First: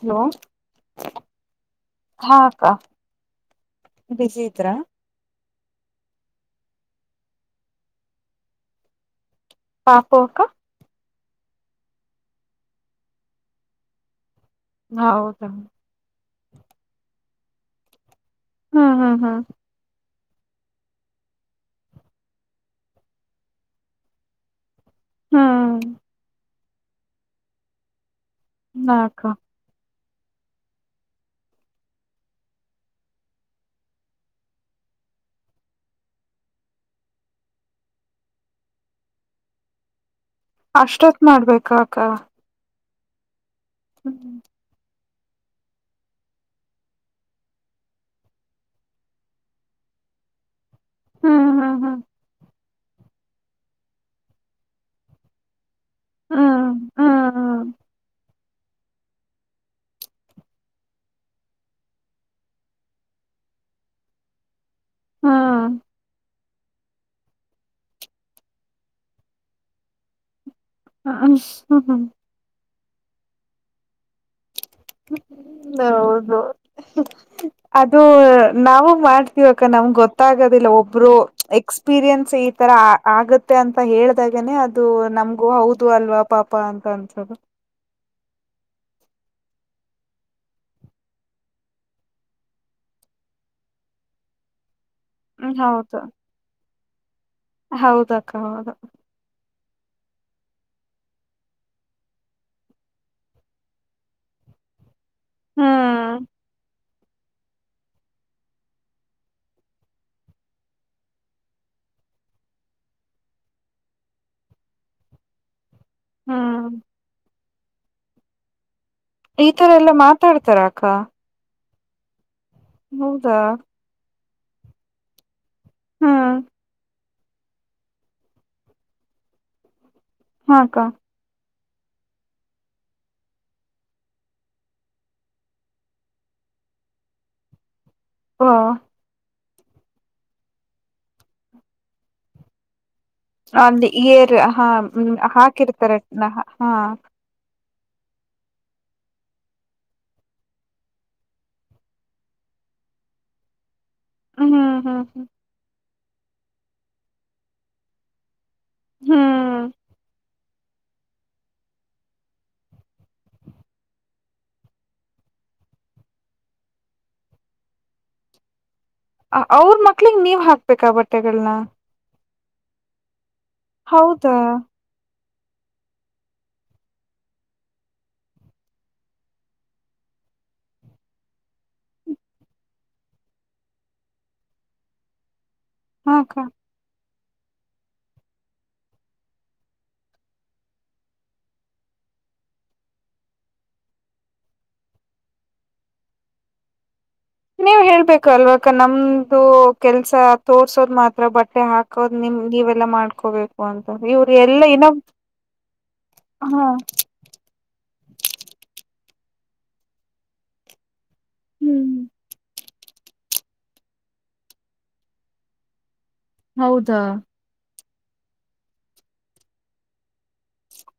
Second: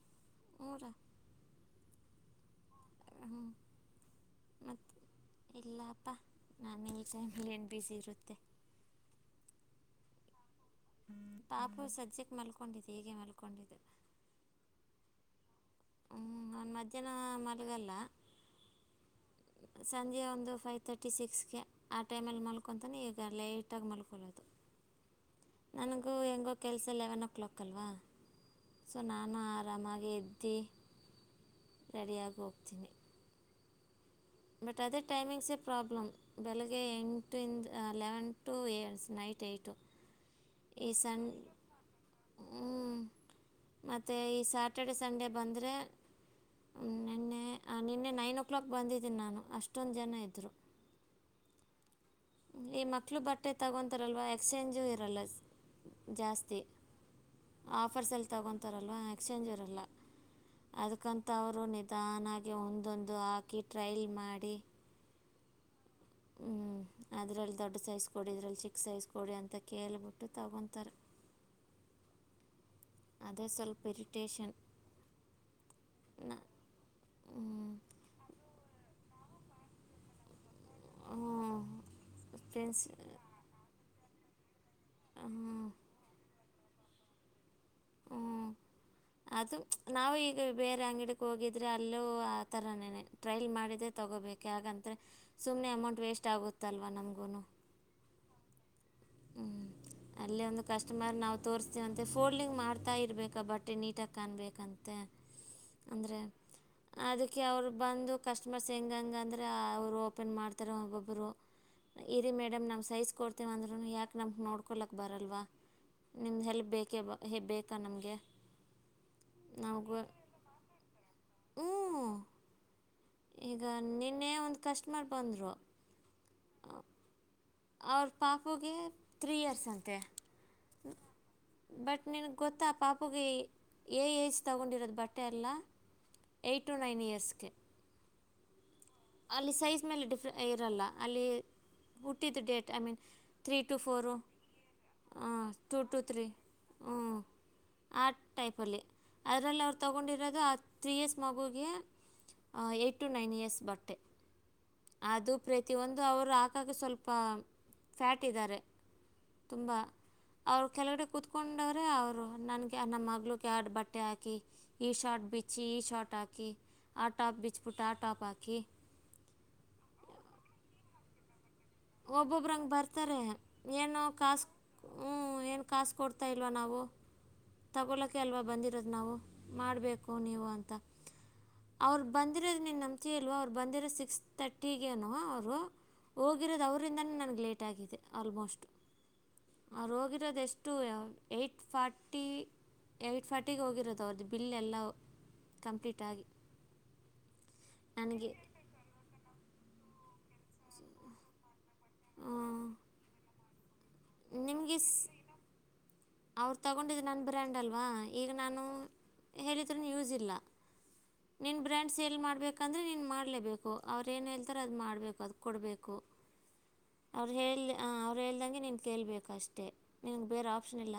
Hello. ಹು ನ್ರ. ಹಾ ಅಕ್ಕ ಹ್ಞೂ ಬಿಸಿ ಇದ್ರಾ. ಮತ್ತು ಇಲ್ಲಪ್ಪ ನಾನ ಈ ಟೈಮ್ಲಿ ಏನ್ ಬ್ಯುಸಿ ಇರುತ್ತೆ. ಪಾಪು ಅಕ್ಕ. ಟಾಪು ಸಧ್ಯಕ್ ಮಲ್ಕೊಂಡಿದ್ದ್ ಹೀಗೆ ಮಲ್ಕೊಂಡಿದ್ದೆ. ಹೌದ? ಹ್ಞ ನಾನು ಮಧ್ಯಾಹ್ನ ಮಲಗಲ್ಲ. ಹ್ಮ್ ಹ್ಮ್ ಹ್ಮ್ ಸಂಜೆ ಒಂದು ಫೈವ್ ತರ್ಟಿ ಸಿಕ್ಸ್ಗೆ ಆ ಟೈಮಲ್ಲಿ ಮಲ್ಕೊಂತಾನೆ ಈಗ ಲೇಟಾಗಿ ಮಲ್ಕೊಳ್ಳೋದು. ಹ್ಮ್ ನನ್ಗೂ ಹೆಂಗೋ ಕೆಲಸ ಲೆವೆನ್ ಓ ಕ್ಲಾಕ್ ಅಲ್ವಾ ಸೊ ನಾಕ ನಾನು ಆ ರಾಮಾಗ ಎದ್ದಿ ರೆಡಿಯಾಗೋಗ್ತೀನಿ. ಬಟ್ ಅದೇ ಟೈಮಿಂಗ್ಸೇ ಪ್ರಾಬ್ಲಂ. ಬೆಲಗ್ಗೆ ಎಂಟಿಂದ ಲೆವೆನ್ ಟು ಏ ನೈಟ್ ಏಯ್ಟು. ಏಸನ್ ಕಾ ಕ್ಕ ಹ್ಞೂ ಮತ್ತೆ ಈ ಸ್ಯಾಟರ್ಡೆ ಸಂಡೇ ಬಂದರೆ ನೆನ್ನೆ ನಿನ್ನೆ ನೈನ್ ಓ ಕ್ಲಾಕ್ ಬಂದಿದ್ದೀನಿ ನಾನು ಅಷ್ಟೊಂದು ಜನ ಇದ್ದರು. ಹ್ಮ ಹಾ ಹಾ ಈ ಮಕ್ಳು ಬಟ್ಟೆ ತಗೊಂತಾರಲ್ವಾ ಎಕ್ಸ್ಚೇಂಜು ಇರಲ್ಲ. ಜಾಸ್ತಿ ಹ್ಮ್ ಹ್ಮ್ ಆಫರ್ಸ್ ಅಲ್ಲ್ ತಗೊಂತಾರಲ್ವಾ ಎಕ್ಸ್ಚೇಂಜ್ ಇರಲ್ಲ. ಅದಕ್ಕಂತ ಅವರು ನಿಧಾನಾಗಿ ಒಂದೊಂದು ಹಾಕಿ ಟ್ರೈಲ್ ಮಾಡಿ ಹಾ ಹ್ಮ್ ಅದರಲ್ಲಿ ದೊಡ್ಡ ಸೈಜ್ ಕೊಡಿ ಇದ್ರಲ್ಲಿ ಚಿಕ್ಕ ಸೈಜ್ ಕೊಡಿ ಅಂತ ಕೇಲಬಿಟ್ಟು ತಗೊಂತಾರೆ. ಹ ಹ್ ಹ್ಮ್ ಹ್ಮ್ ಅದೇ ಸ್ವಲ್ಪ ಇರಿಟೇಷನ್. ನ ಹೌದು ಅದು ನಾವು ಮಾಡ್ ಇವಾಗ ನಮ್ಗ್ ಗೊತ್ತಾಗೋದಿಲ್ಲ ಒಬ್ರು ಹ್ಞೂ ಎಕ್ಸ್ಪೀರಿಯನ್ಸ್ ಈ ತರ ಪ್ರಿನ್ಸ್ ಆಗ ತ್ತೆ ಅಂತ ಹೇಳಿದಾಗೆನೆ ಅದು ನಮ್ಗೂ ಹ್ಞೂ ಹೌದು ಅಲ್ವಾ ಪಾಪ ಅಂತ ಅನ್ಸದು. ಹ್ಮ್ ಅದು ನಾವು ಈಗ ಬೇರೆ ಅಂಗಡಿಕ ಹೋಗಿದ್ರೆ ಅಲ್ಲೂ ಆ ಥರನೇನೆ. ಟ್ರಯಲ್ ಮಾಡಿದೆೇ ತೊಗೋಬೇಕು ಯಕಂತರೆ ಹ್ಮ್ ಸುಮ್ಮನೆ ಹೌದು ಅಮೌಂಟ್ ವೇಸ್ಟ್ ಆಗುತ್ತಲ್ವಾ ನಮ್ಗೂನು. ಹೌದಕ್ಕ ಹೌದು. ಹ್ಮ್ ಅಲ್ಲೇ ಒಂದು ಕಸ್ಟಮರ್ ನಾವು ತೋಸ್ತೀವಂತೆ ಫೋಲ್ಡಿಂಗ್ ಮಾಡ್ತಾ ಇರ್ಬೇಕ ಬಟ್ಟೆ ನೀಟಾಗಿ ಕಾನಬೇಕಂತೆ. ಅಂದ್ರೆ. ಹ್ಮ್ ಅದಕ್ಕೆ ಅವ್ರು ಬಂದು ಕಸ್ಟಮರ್ಸ್ ಹೆಂಗಂಗ ಅಂದ್ರೆ ಅವರು ಓಪನ್ ಮಾಡ್ತಾರೆ ಒಬ್ಬೊಬ್ರು. ಇರಿ ಮೇಡಂ ನಾವು ಸೈಜ್ ಕೊಡ್ತಿವ ಅಂದ್ರ ಯಾಕೆ ನಮ್ಕ್ ನೋಡ್ಕೊಲಕ್ ಬರಲ್ವಾ ನಿಮ್ದ ಹ್ಮ್ ಹೆಲ್ಪ್ ಬೇಕೇಬ ಹೆ ಬೇಕಾ ನಮ್ಗೆ. ಈ ತರ ಎಲ್ಲಾ ಮಾತಾಡ್ತಾರ ಅಕ್ಕ. ಹ್ಞೂ ಹೌದಾ ಈಗ ನಿನ್ನೆ ಒಂದು ಕಸ್ಟಮರ್ ಬಂದರು. ಹಾ ಅವ್ರ ಪಾಪುಗೆ ತ್ರೀ ಇಯರ್ಸ್ ಅಂತೆ. ಹಾಕ್ಕ ಬಟ್ ನಿನಗ್ ಗೊತ್ತಾ ಆ ಪಾಪುಗೆ ಏ ಏಜ್ ತೊಗೊಂಡಿರೋದು ಬಟ್ಟೆ ಎಲ್ಲ. ಎಯ್ಟಟ್ ಟು ನೈನ್ ಇಯರ್ಸ್ಗೆ. ಹಾ ಅಲ್ಲಿ ಸೈಜ್ ಮೇಲೆ ಡಿಫ್ರೆ ಇರಲ್ಲ ಅಲ್ಲಿ ಟಿದ್ದು date I mean three two ಅಲ್ಲಿ ಫೋರು ಏರ್ ಹಾ ಹಾಂ ಟೂ ಹಾಕಿರ್ತಾರೆ ಟೂ ತ್ರೀ ಹಾ ಹ್ಞು. ಆ ಟೈಪಲ್ಲಿ ಅದರಲ್ಲಿ ಅವ್ರು ತೊಗೊಂಡಿರೋದು ಆ ತ್ರೀ ಇರ್ಸ್ ಮಗುಗೆ ಎಯ್ಟ್ ಟು ನೈನ್ ಇಯರ್ಸ್ ಬಟ್ಟೆ. ಹ್ಮ್ ಹ್ಮ್ ಹ್ಮ್ ಅದು ಪ್ರತಿಯೊಂದು ಅವರು ಆಕಾಗ ಸ್ವಲ್ಪ ಫ್ಯಾಟ್ ಇದಾರೆ. ಹ್ಮ್ ತುಂಬಾ ಅವ್ರು ಕೆಳಗಡೆ ಕೂತ್ಕೊಂಡವ್ರೆ ಅವರು ನನಗೆ ನಮ್ಮ್ ಮಗಳಿಗೆ ಆಡು ಬಟ್ಟೆ ಹಾಕಿ. ಈ ಶಾರ್ಟ್ ಬಿಚ್ಚಿ ಈ ಶಾರ್ಟ್ ಹಾಕಿ ಆ ಟಾಪ್ ಬಿಚ್ಬಿಟ್ಟು ಆ ಟಾಪ್ ಹಾಕಿ. ಅವ್ರ ಮಕ್ಳಿಗ್ ನೀವು ಹಾಕ್ಬೇಕಾ ಬಟ್ಟೆಗಳನ್ನ. ಒಬ್ಬೊಬ್ಬ್ರ ಹಂಗ್ ಬರ್ತಾರೆ ಏನೋ ಹೌದಾ ಕಾಸ್ ಹ್ಞೂ ಏನು ಕಾಸ್ ಕೊಡ್ತಾ ಇಲ್ವಾ ನಾವು. ತಗೊಳಕ್ಕೆ ಅಲ್ವಾ ಬಂದಿರೋದು ನಾವು ಮಾಡ್ಬೇಕು ನೀವು ಅಂತ. ಅವ್ರು ಬಂದಿರೋದು ನೀನು ನಂಬ್ತಿಯೋ ಇಲ್ಲವೋ ಅವ್ರು ಬಂದಿರೋ ಸಿಕ್ಸ್ ತರ್ಟಗೇನೊ ಅವ್ರು. ಹಾಕ್ಕ ಹೋಗಿರೋದು ಅವರಿಂದಾನೇ ನನಗೆ ಲೇಟ ಆಗಿದೆ ಆಲ್ಮೋಸ್ಟು. ಅವರು ಹೋಗಿರೋದು ಎಷ್ಟು ಏಟ್ ಫಾಟ್ ಟಿ ಏಯ್ಟ್ ಫಾರ್ಟಿಗೆ ಹೋಗಿರೋದು ಅವ್ರದ್ದು ಬಿಲ್ ಎಲ್ಲ ಕಂಪ್ಲೀಟ್ ಆಗಿ. ನೀವು ಹೇಳ್ಬೇಕು ನನಗೆ ಅಲ್ವಕ ನಮ್ದು ಕೆಲ್ಸ ತೋರ್ಸೋದ್ ಮಾತ್ರ ಬಟ್ ಬಟ್ಟೆ ಹಾಕೋದ್ ನಿಮ್ ನೀವೆಲ್ಲಾ ಮಾಡ್ಕೋಬೇಕು ಅಂತ ಇವ್ರ ಎಲ್ಲ ನಿಮಗೆ ಏನೋ ಸ್ ಅವ್ರು ತಗೊಂಡಿದ್ದ್ ನನ್ನ ಬ್ರ್ಯಾಂಡ್ ಅಲ್ವಾ ಈಗ ನಾನು ಹೇಳಿದ್ರೂ ಯೂಸ್ ಇಲ್ಲ. ನಿನ್ನ ಹ್ಮ್ ಬ್ರ್ಯಾಂಡ್ ಸೇಲ್ ಮಾಡ್ಬೇಕಂದ್ರೆ ನೀನು ಮಾಡ್ಲೇಬೇಕು ಅವರು ಏನು ಹೇಳ್ತಾರೆ ಅದು ಮಾಡ್ಬೇಕು ಅದ್ ಕೊಡಬೇಕು. ಹೌದಾ ಅವ್ರು ಹೇಳ ಅವ್ರು ಹೇಳ್ದಂಗೆ ನೀನು ಕೇಳ್ಬೇಕು ಅಷ್ಟೇ ನಿನಗೆ ಬೇರೆ ಆಪ್ಷನ್ ಇಲ್ಲ.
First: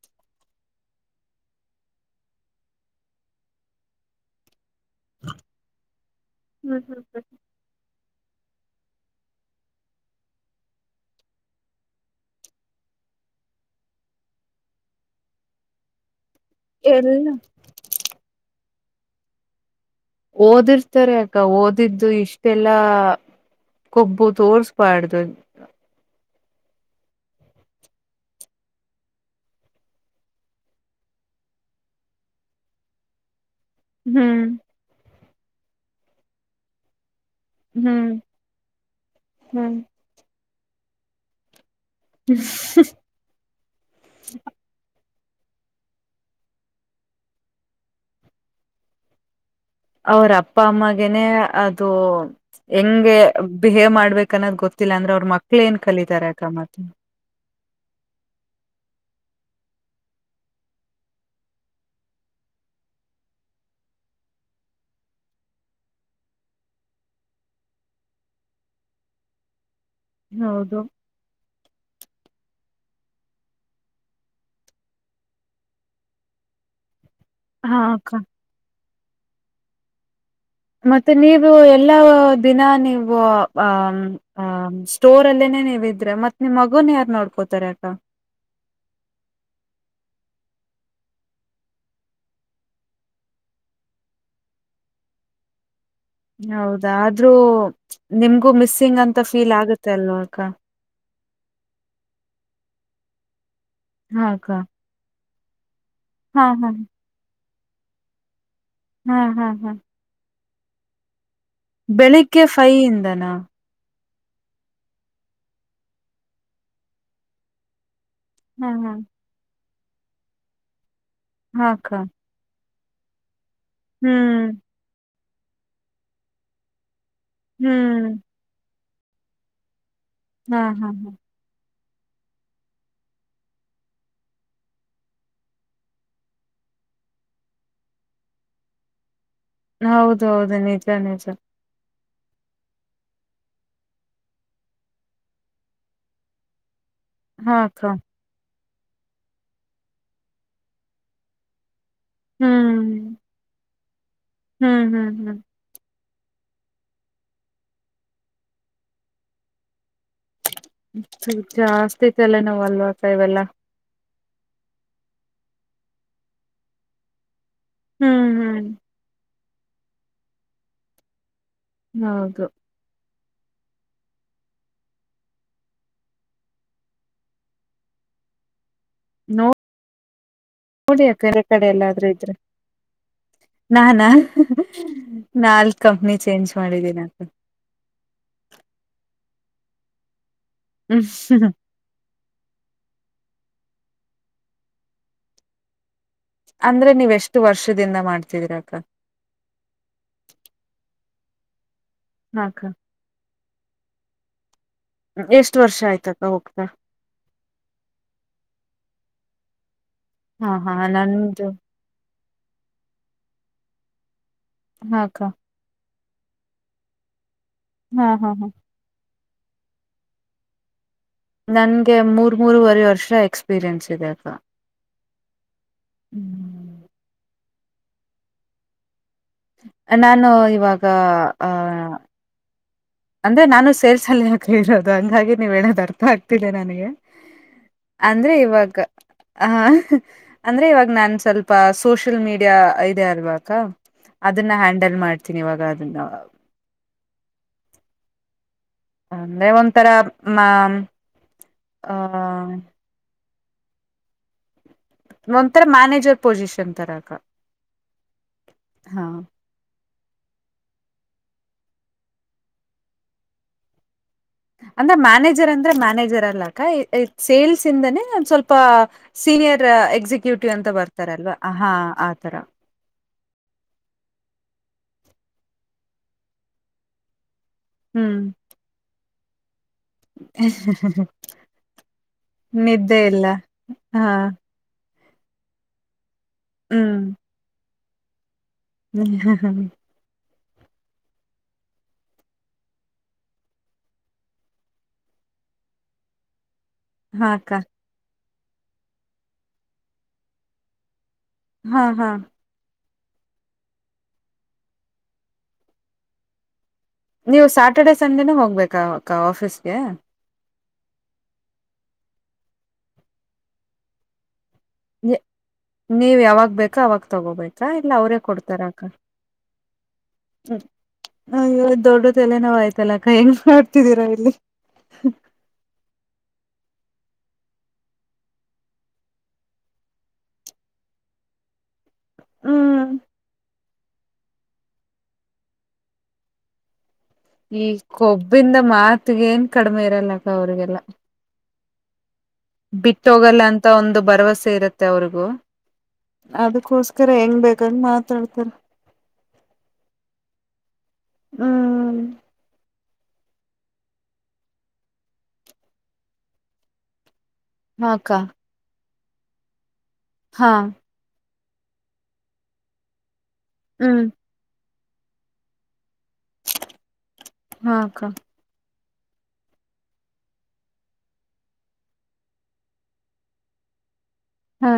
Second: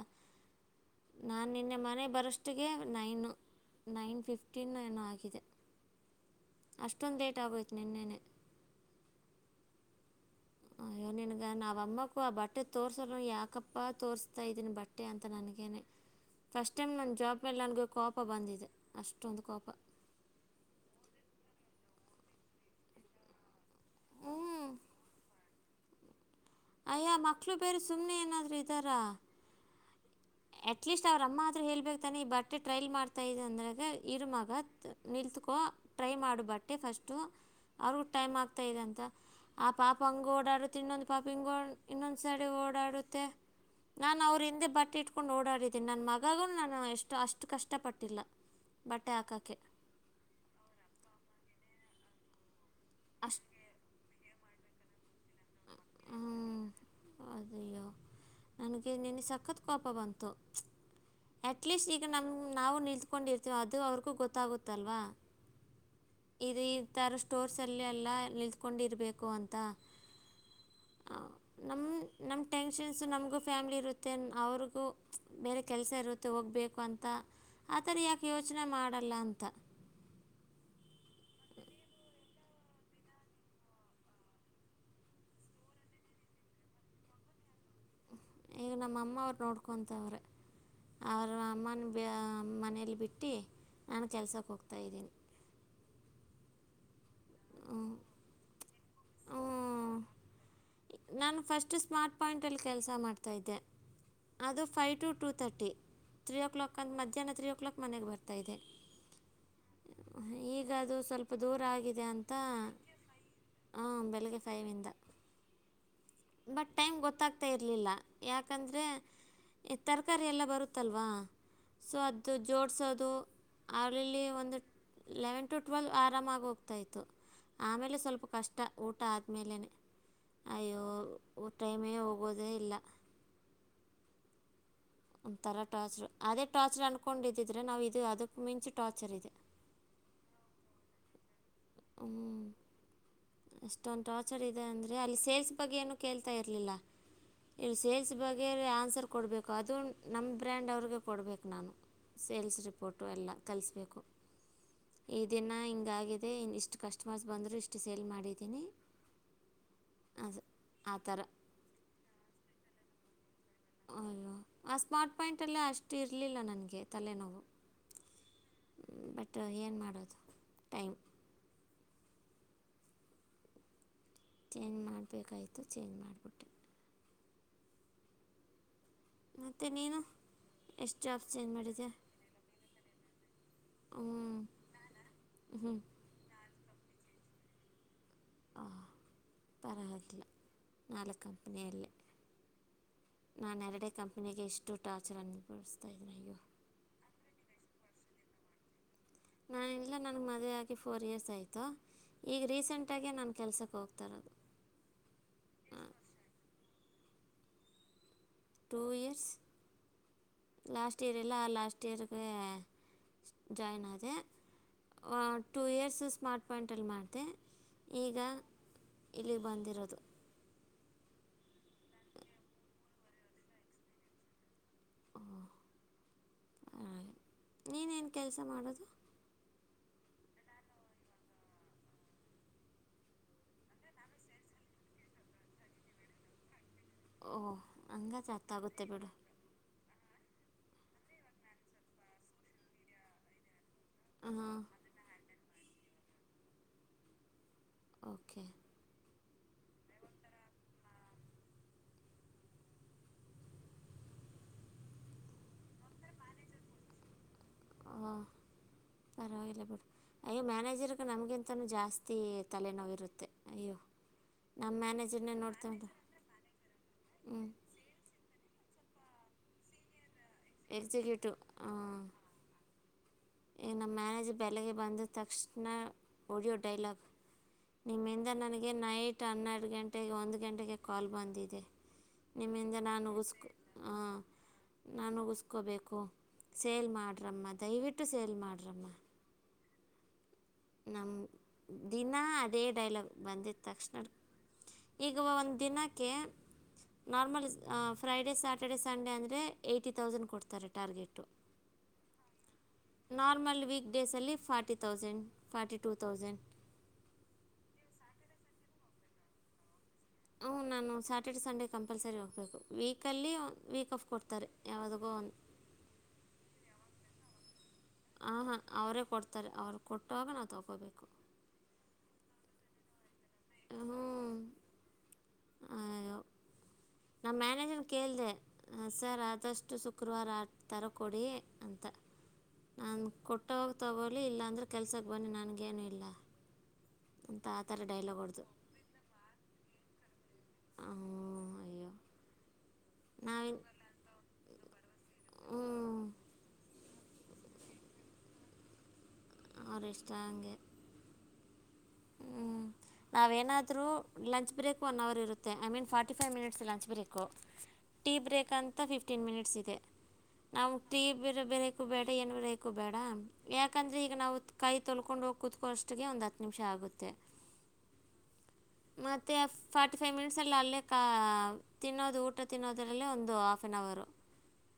ನಾನು ನಿನ್ನೆ ಮನೆಗ್ ಬರೋಷ್ಟಿಗೆ ನೈನು ನೈನ್ ಫಿಫ್ಟೀನೊ ಏನೋ ಆ ಗಿದೆ ಹ್ಮ್ ಹ್ಮ್ ಅಷ್ಟೊಂದು ಹ್ಮ್ ಲೇಟ್ ಆಗೋಯ್ತು ನಿನ್ನೆ. [inaudible] ಅಯ್ಯೋ ನಿನ್ಗ ನಾವ ಅಮ್ಮಕ್ಕೂ ಆ ಬಟ್ಟೆ ತೋರ್ಸ್ದ್ರು ಯಾಕಪ್ಪ ತೋರಿಸ್ತಾ ಇದೀನಿ ಬ ಟ್ಟೆ ಅಂತ ನನಗೇನೆ ಫಸ್ಟ್ ಟೈಮ್ ನನ್ನ ಎಲ್ಲ ಜಾಬ್ ಮೇಲೆ ನನಗ ಕೋಪ ಬಂದಿದೆ ಅಷ್ಟೊಂದು ಕೋಪ. ಓದಿರ್ತಾರೆ ಅಕ್ಕ ಓದಿದ್ದು ಇಷ್ಟೆಲ್ಲಾ ಕೊಬ್ಬು ಹ್ಞೂ ತೋರ್ಸ್ಬಾಡ್ದು. ಅಯ್ಯ ಆ ಮಕ್ಳು ಬೇರೆ ಸುಮ್ಮ್ನೆ ಏನಾದ್ರು ಇದ್ದಾರಾ? ಅಟ್ಲೀಸ್ಟ್ ಅವ್ರಮ್ಮ ಆದರೂ ಹೇಳ್ಬೇಕು ತಾನೆ ಈ ಬಟ್ಟೆ ಟ್ರೈಲ್ ಮಾಡ್ತಾಯ್ದ್ ಅಂದ್ರಾಗೆ ಇರು ಹ್ಮ್ ಮಗ ನಿಲ್ತ್ಕೊ ಟ್ರೈ ಮಾಡು ಬಟ್ಟೆ ಫಸ್ಟು. ಅವ್ರಿಗ ಹ್ಮ್ ಟೈಮ್ ಆಗ್ತಾ ಇದೆ ಅಂತ ಆ ಹ್ಮ್ ಪಾಪ ಹಂಗೆ ಓಡಾಡುತ್ ಇನ್ನೊಂದು ಪಾಪ ಹಿಂಗೊ ಇನ್ನೊಂದ್ ಸೖಡಿಗೋಡಾಡುತ್ತೆ ನಾನು ಅವರ್ ಹಿಂದೆ ಬಟ್ಟ್ ಇಟ್ ಟ್ಕೊಂಡು ಓಡಾಡಿದ್ದೀನಿ ನನ್ನ ಮಗಗೂ ನಾನು ಎಷ್ಟು ಅಷ್ಟು ಕಷ್ಟಪಟ್ಟಿಲ್ಲ ಬಟ್ಟೆ ಹಾಕಕ್ಕೆ. ಅವ್ರ ಅಪ್ಪ ಅಮ್ಮಗೆನೆ ಅದು ಹೆಂಗೆ ಅಷ್ಟು ಬಿಹೇವ್ ಮಾಡ್ಬೇಕ್ ಅನ್ನೋದು ಗೊತ್ತಿಲ್ಲ ಅಂದ್ರೆ ಅವ್ರ ಮಕ್ಳ್ ಏನ್ ಕಲಿತಾರೆ ಅಕ್ಕ ಮ್ಮತ್. ಅದಯ್ಯೋ ನನ್ಗೆ ನಿನ್ನೆ ಸಖತ್ ಕೋಪ ಬಂತು. ಅಟ್ಲೀಸ್ಟ್ ಈಗ ನಮ್ ನಾವು ನಿಂತ್ಕೊಂಡಿರ್ತೀವಿ ಅದು ಅವ್ರಿಗೂ ಗೊತ್ತಾಗುತ್ತಲ್ವಾ. ಇದು ಈತರ ಸ್ಟೋರ್ಸಲೆಲ್ಲ ನಿಲ್ತ್ಕೊಂಡಿರಬೇಕು ಅಂತ. ಹೌದು ಆ ನಮ್ ನಮ್ಮ ಟೆನ್ಷನ್ಸು ನಮಗೂ ಫ್ಯಾಮ್ಲಿ ಇರುತ್ತೆ ಅವ್ರಿಗೂ ಬೇರೆ ಕೆಲಸ ಇರುತ್ತೆ ಹೋಗ್ಬೇಕು ಅಂತ ಹಾ ಆತರ ಅಕ್ಕ ಯಾಕ್ ಯೋಚನೆ ಮಾಡಲ್ಲ ಅಂತ. ಮತ್ತೆ ನೀವು ಎಲ್ಲಾ ದಿನ ನೀವು ಆ ಹ ಸ್ಟೋರಲ್ಲೇನೆ ನೀವಿದ್ರೆ ಮತ್ ನಿಮ್ ಮಗುನ್ ಯಾರ್ ನೋಡ್ಕೋತಾರೆ ಅಕ್ಕ. ಈಗ ನಮ್ಮಮ್ಮ ಅವ್ರು ನೋಡ್ಕೊತಾವ್ರೆ. ಅವರ್ನ ಅಮ್ಮನ್ ಮನೇಲಿ ಬಿಟ್ಟಿ ನಾನು ಕೆಲ್ಸಕ್ಕೆ ಹೋಗ್ತಾಯ್ದೀನಿ. ಹೌದಾ ಆದ್ರೂ ನಿಮ್ಗೂ ಮಿಸ್ಸಿಂಗ್ ಅಂತ ಫೀಲ್ ಆಗುತ್ತೆ ಅಲ್ವಾಕ್ಕ. ನಾನು ಫಸ್ಟ್ ಸ್ಮಾರ್ಟ್ ಪಾಯಿಂಟ್ ಅಲ್ಲಿ ಕೆಲಸ ಮಾಡ್ತಾ ಇದ್ದೆ ಹಾ ಅಕ್ಕ ಅದು five to two thirty three ಹಾ ಓ ಹಾ ಕ್ಲಾಕ್ ಅಂದ್ ಮಧ್ಯಾಹ್ನ ತ್ರೀ ಓ ಕ್ಲಾಕ್ ಮನೆಗೆ ಬರ್ತಾ ಇದೆ. ಹಾಂ ಹಾಂ ಹಾಂ ಈಗ ಅದು ಸ್ವಲ್ಪ ದೂರ ಆಗಿದೆ ಅಂತ ಇಂದನ ಹಾಂ ಬೆಳಿಗ್ಗೆ ಫೈವಿಂದ. ಬಟ್ ಟೈಮ್ ಗೊತ್ತಾಗ್ತಾ ಇರಲಿಲ್ಲ ಹ್ಮ್ ಯಾಕಂದ್ರೆ ಹ್ಮ್ ತರಕಾರಿ ಎಲ್ಲ ಬರುತ್ತಲ್ವಾ ಹಾ ಅಕ್ಕ ಸೊ ಅದು ಜೋಡಿಸೋದು ಅದರಲ್ಲಿ ಹ್ಮ್ ಒಂದು ಲೆವೆನ್ ಟು ಟ್ವೆಲ್ವ್ ಆರಾಮಾಗಿ ಹೋಗ್ತಾ ಇತ್ತು ಆಮೇಲೆ ಹ್ಮ್ ಸ್ವಲ್ಪ ಕಷ್ಟ ಟ ಊಟ ಆದ್ಮೇಲೇನೆ ಹಾ ಹಾ ಹಾ ಅಯ್ಯೋ ಟೈಮೇ ಹೋಗೋದೇ ಇಲ್ಲ ಒಂಥರ ಟಾರ್ಚರು ಅದೇ ಟಾರ್ಚರು ಅನ್ಕೊಂಡಿದ್ದಿದ್ರೆ ನಾವು ಇದು ಅದಕ್ಕೆ ಮಿಂಚು ಟಾರ್ಚರ್ ಇದೆ ಹೌದ ಹೌದು ನಿಜ ನಿಜ ಹ್ಮ್ ಅಷ್ಟೊಂದು ಟಾರ್ಚರ್ ಇದೆ ಅಂದ್ರೆ ಅಲ್ಲಿ ಸೇಲ್ಸ್ ಬಗ್ಗೆ ಏನು ಕೇಳ್ತಾ ಇರ್ಲಿಲ್ಲ ಹಾ ಇಲ್ಲಿ ಅಕ್ಕ ಸೇಲ್ಸ್ ಬಗ್ ಬೇರೆ ಆನ್ಸರ್ ಕೊಡಬೇಕು ಅದು ನಮ್ಮ ಬ್ರ್ಯಾಂಡ್ ಅವ್ರಿಗೆ ಕೊಡ್ಬೇಕು ನಾನು ಸೇಲ್ಸ್ ರಿಪೋರ್ಟು ಹ್ಮ್ ಎಲ್ಲ ಕಳಿಸಬೇಕು ಹ್ಮ್ ಹ್ಮ್ ಈ ಹ್ಮ್ ದಿನ ಹಿಂಗ ಆಗಿದೆ ಇಷ್ಟು ಕಸ್ಟಮರ್ಸ್ ಬಂದ್ರು ಇಷ್ಟು ಸೇಲ್ ಮಾಡಿದ ಇನಿ ಅದು ಆ ಥರ ಜಾಸ್ತಿ ತಲೆನೋವು ಅಲ್ವಾ ಅಕ್ಕ ಇವೆಲ್ಲ ಅಯ್ಯೋ ಆ ಸ್ಮಾರ್ಟ್ ಪಾಯಿಂಟ್ ಅಲ್ಲೇ ಅಷ್ಟು ಇರಲಿಲ್ಲ ನನಗೆ ತಲೆನೋವು ಹ್ಮ್ ಹ್ಮ್ ಬಟ್ ಏನು ಮಾಡೋದು ಟೈಮ್ ಹೌದು ಚೇಂಜ್ ಮಾಡ್ಬೇಕಾಯ್ತು ಚೇಂಜ್ ಮಾಡ್ಬಿಟ್ಟೆ ನೋ ಮತ್ತು ನೀನು ಎಷ್ಟು ನೋಡಿಯ ಜಾಬ್ಸ್ ಬೇರೆ ಚೇಂಜ್ ಕಡೆ ಮಾಡಿದ್ಯಾ ಎಲ್ಲಾದ್ರೂ ಇದ್ರೆ ನಾನಾ ಹ್ಞೂ ನಾಲ್ಕು ಕಂಪ್ನಿ ಚೇಂಜ್ ಮಾಡಿದಿನಿ ಹಾ ಪರವಾಗಿಲ್ಲ ಹ್ಮ್ ನಾಲ್ಕು ಕಂಪನಿ ಅಲ್ಲಿ ನಾನು ಎರಡೇ ಕಂಪ್ನಿಗೆ ಎಷ್ಟು ಟಾರ್ಚರ್ ಅನುಭವಿಸ್ತಾ ಇದೀನಿ ಅಯ್ಯೋ ಅಂದ್ರೆ ನೀವ್ ಎಷ್ಟು ವರ್ಷದಿಂದ ಮಾಡ್ತಿದಿರ ಅಕ್ಕ ನಾನ ಎಲ್ಲ ನನಗೆ ಮದುವೆ ಆಗಿ ಫೋರ್ ಇಯರ್ಸ್ ಆಯಿತು ಈಗ ಹಾ ಅಕ್ಕ ರೀಸೆಂಟ್ ಗೆ ನನ್ ಕೆಲಸಕ್ಕೆ ಹೋಗ್ತಾ ಇರೋದು ಎಷ್ಟು ವರ್ಷ ಆಯ್ತತ ಅಕ್ಕ ಹೋಗ್ತಾ ಟೂ ಇಯರ್ಸ್ ಹಾ ಹಾ ಲಾಸ್ಟ್ ಇಯರ್ ಎಲ್ಲ ನಂದು ಲಾಸ್ಟ್ ರಿಗೆ ಜಾಯನ್ ಆದೆ ಹಾ ಆ ಅಕ್ಕ ಟೂ ಇಯರ್ಸ್ ಸ್ಮಾರ್ಟ್ ಫೋಂಟಲ್ಲಿ ಮಾಡಿದೆ ಹಾ ಈಗ ಹಾ ಹಾ ಇಲ್ಲಿ ಬಂದಿರೋದು ನನ್ಗೆ ಮೂರ್ ಮೂರವರೆ ವರ್ಷ ಎಕ್ಸ್ಪೀರಿಯನ್ಸ್ ಇದೆ ಅಕ್ಕ ಹ್ಮ್ ಹಾ ನೀನೇನ್ ಕೆಲಸ ಮಾಡೋದು ನಾನು ಇವಾಗ ಆಹ ಅಂದ್ರೆ ನಾನು ಸೇಲ್ಸ ಅಲ್ಲಿ ಅಕ್ಕ ಇರೋದು ಹಂಗಾಗಿ ನೀವ ಹೇಳೋದು ಅರ್ಥ ಆಗ್ತಿದೆ ನನಗೆ ಓಹ ಹಂಗಗೆ ಅರ್ಥ ಆಗುತ್ತೆ ಬಿೇಡು ಹಹ ಅಂದ್ರೆ ಇವಾಗ ನಾನ್ ಸ್ವಲ್ಪ ಸೋಷಲ್ ಮೀಡಿಯಾ ಇದೆ ಅಲ್ವ ಅಕ್ಕಾ ಹಾಂ ಅದನ್ನ ಹ್ಯಾಂಡಲ್ ಮಾಡ್ತೀನಿ ಇವಾಗ ಅದನ್ನ ಓಕೆ ಅಂದರೆ ಒಂಥರ ಮಾ ಅ ಒಂಥರ ಮ್ಯಾನೇಜರ್ ಪೊಸಿಷನ್ ತರಕ ಓ ಹಾ. ಪರವಾಗಿಲ್ಲ ಬಿಡು ಅಯ್ಯೋ ಮ್ಯಾನೇಜರ್ಗೆ ನಮ್ಗಿಂತನೂ ಜಾಸ್ತಿ ತಲೆನೋವು ಇರುತ್ತೆ ಅಯ್ಯೋ ನಮ್ಮ ಅಂದ್ರೆ ಮ್ಯಾನೇಜರ್ನೇ ಮ್ಯಾನೇಜರ್ ಅಂದ್ರೆ ನೋಡ್ತಂಡು ಮ್ಯಾನೇಜರ್ ಅಲ್ಲ ಅಕ್ಕ ಹ್ಞೂ ಸೇಲ್ಸ್ ಇಂದನೆ ಸ್ವಲ್ಪ ಸೀನಿಯರ್ ಎಕ್ಸಿಕ್ಯೂಟಿವ್ ಅಂತ ಬರ್ತಾರಲ್ವಾ ಎಕ್ಸಿಕ್ಯೂಟಿವ್ ಹಾ ಆತರ ಈಗ ನಮ್ಮ ಮ್ಯಾನೇಜ್ ಬೆಳಿಗ್ಗೆ ಬಂದ ತಕ್ಷಣ ಓಡಿಯೋ ಡೈಲಾಗ್ ಹ್ಮ್ ನಿಮ್ಮಿಂದ ನನಗೆ ನೈಟ್ ಹನ್ನೆರಡು ಗಂಟೆ [unintelligible] ಒಂದು ಗಂಟೆಗೆ ಕಾಲ್ ಬಂದಿದೆ ನಿಮ್ಮಿಂದ ನಿದ್ದೆ ನಾನು ಇಲ್ಲ ಉಗಿಸ್ಕೊ [unintelligible] ಹಾ ನಾನು ಮುಗಿಸ್ಕೋಬೇಕು ಸೇಲ್ ಹ್ಮ್ ಮಾಡ್ರಮ್ಮ ದಯವಿಟ್ಟು ಸೇಲ್ ಮಾಡ್ರಿ. ಹ ಹ್ಮ ಹ್ಮ [unintelligible] [unintelligible] ನಮ್ಮ ದಿನ ಅದೇ ಡೈಲಾಗ್ ಬಂದಿದ ತಕ್ಷಣ ಈಗ ಒಂದ್ ದಿನಕ್ಕೆ ಹಾ ನಾರ್ಮಲ್ ಅಕ್ಕ ಫ್ರೈಡೇ ಸಾಟರ್ಡೆ ಸಂಡೇ ಅಂದರೆ ಎಯ್ಟಿ ತೌಸಂಡ್ ಕೊಡ್ತಾರೆ ಟಾರ್ಗೆಟು. ಹಾ ಹಾ ನಾರ್ಮಲ್ ವೀಕ್ ಡೇಸಲ್ಲಿ forty thousand forty two thousand ನೀವು ಸ್ಯಾಟರ್ಡೆ ಸಂಡೇನೂ ಹೋಗ್ಬೇಕಾ ಅಕ್ಕಾ ಆಫೀಸ್ಗೆ. ಹು ನಾನು ಸ್ಯಾಟರ್ಡೆ ಸಂಡೇ ಕಂಪಲ್ಸರಿ ಹೋಗ್ಬೇಕು ವೀಕಲ್ಲಿ ವೀಕ್ ಆಫ್ ಕೊಡ್ತಾರೆ. ಯಾವುದಗೋ [unintelligible] ನೀವ್ ಯಾವಾಗ ಬೇಕೋ ಅವಾಗ ತಗೋಬೇಕು. [unintelligible] ಹಾ ಹಹ ಅವರೇ ಕೊಡ್ತಾರೆ ಅವ್ರು ಕೊಟ್ಟಾಗ ನಾವು ತೊಗೋಬೇಕು. ಹ ಇವಗ ದೊಡ್ಡದ ತಲೆ ನೋವ್ ಆಯ್ತಲ್ಲಾಕ್ಕ ಹೆಂಗ ಮಾಡ್ತಿದೀರಾ ಇಲ್ಲಿ ಅ ನಮ್ ಮನೇಜರ್ ಕೇಳಿದೆ. ಸರ್ ಆದಷ್ಟು ಶುಕ್ರವಾರ ಆ ತರ ಕೊಡಿ ಅಂತ ಹ್ಮ್ ನಾನ ಕೊಟ್ಟಾಗ ತಗೊಲಿ ಇಲ್ಲ ಅಂದ್ರೆ ಕೆಲ್ಸಕ್ಕೆ ಬನ್ನಿ ನನ್ಗೇನು ಇಲ್ಲ. ಅಂತ ಆ ಈ ಥರ ಡೈಲಾಗ್ ಹೊಡೆದು ಕೊಬ್ಬಿಂದ ಮಾತಿಗ ಏನ್ ಕಡಿಮೆ ಇರಲ್ಲಕ್ಕ ಅವ್ರಿಗೆಲ್ಲ ಅಯ್ಯೋ ಬಿಟ್ಟೋಗಲ್ಲ ನಾವಿನ್ನು ಅಂತ ಒಂದು ಭರವಸೆ ಇರತ್ತೆ ಅವ್ರಿಗೂ ಹ್ಞೂ ಅದುಕು [unintelligible] ಹೆಂಗ್ ಬೇಕಂಗ ಮಾತಾಡ್ತಾರ ಅವರು ಇಷ್ಟ ಹಂಗೆ ಹಾ ಹ್ಞೂ ನಾವೇನಾದರೂ ಲಂಚ್ ಬ್ರೇಕ್ ಒನ್ ಅವರ್ ಇರುತ್ತೆ I mean forty five minutes lunch break [unintelligible] ಹಾಕ್ಕ ಟೀ ಬ್ರೇಕ್ ಅಂತ ಫಿಫ್ಟಿನ್ ಮಿನಿಟ್ಸ್ ಇದೆ ಹಾ [unintelligible] ಟಿ ಬರೆ ಬೇರಕೂ ಬೇಡ ಏನು ಬರೋಬೇಕು ಬೇಡ ಯಾಕಂದರೆೆ ಹ್ಮ್ ಈಗ ನಾವು ಕೈ ತೊಲ್ಕೊಂಡು ಹೋಗಿ ಕೂತ್ಕೋಷ್ಟಿಗೆ ಒಂದು ಹತ್ತು ನಿಮಿಷ ಆಗುತ್ತೆ ಹಾಕ್ಕ ಮತ್ತೆ ಫಾರ್ಟಿ ಫೈವ್ ಮಿನಿಟ್ಸ್ ಎಲ್ಲಿ ಅಲ್ಲೇ ತಿನ್ನೋದು ಊಟ ತಿನ್ನೋದ್ರಲ್ಲೇ ಒಂದು ಹಾಫ್ ಆನ್ ಅವರು ಹಾ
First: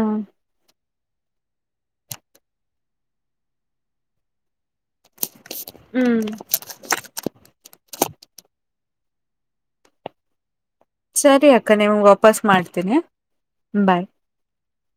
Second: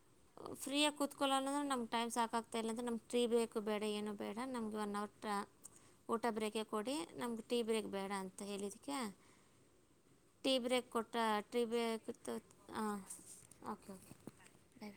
ಫ್ರೀಯಾಗಿ ಕುತ್ [unintelligible] ನಮ ಟೈಮ್ ಸಾಕಗ್ತಾ ಇಲ್ಲ ಇಲ್ಲಂದ್ರ ನಮ್ಗೆ ಟೀ ಬ್ರೇಕ್ ಬೇಡ ಏನು ಬೇಡ ನಮ್ಗೆ ಒನ್ ಅವರ್ ಹ್ಮ್ ಊಟ ಬ್ರೇಕ [unintelligible] ಕೊಡಿ ನಮ್ಗೆ ಟೀ ಬ್ರೇಕ್ ಬೇಡ ಅಂತ ಹೇಳಿದಕ್ಕೆ ಟೀ ಬ್ರೇಕ್ ಕೊ ಸರಿ ಟ್ರಿ ಅಕ್ಕ ಬ ನಿಮ್ಗೆ ವಾಪಸ್ [unintelligible] ಮಾಡ್ತೀನಿ ಹಾಂ ಓಕೆ ಬಾಯ್ ಓಕೆ ಬಾಯ್ ಬಾಯ್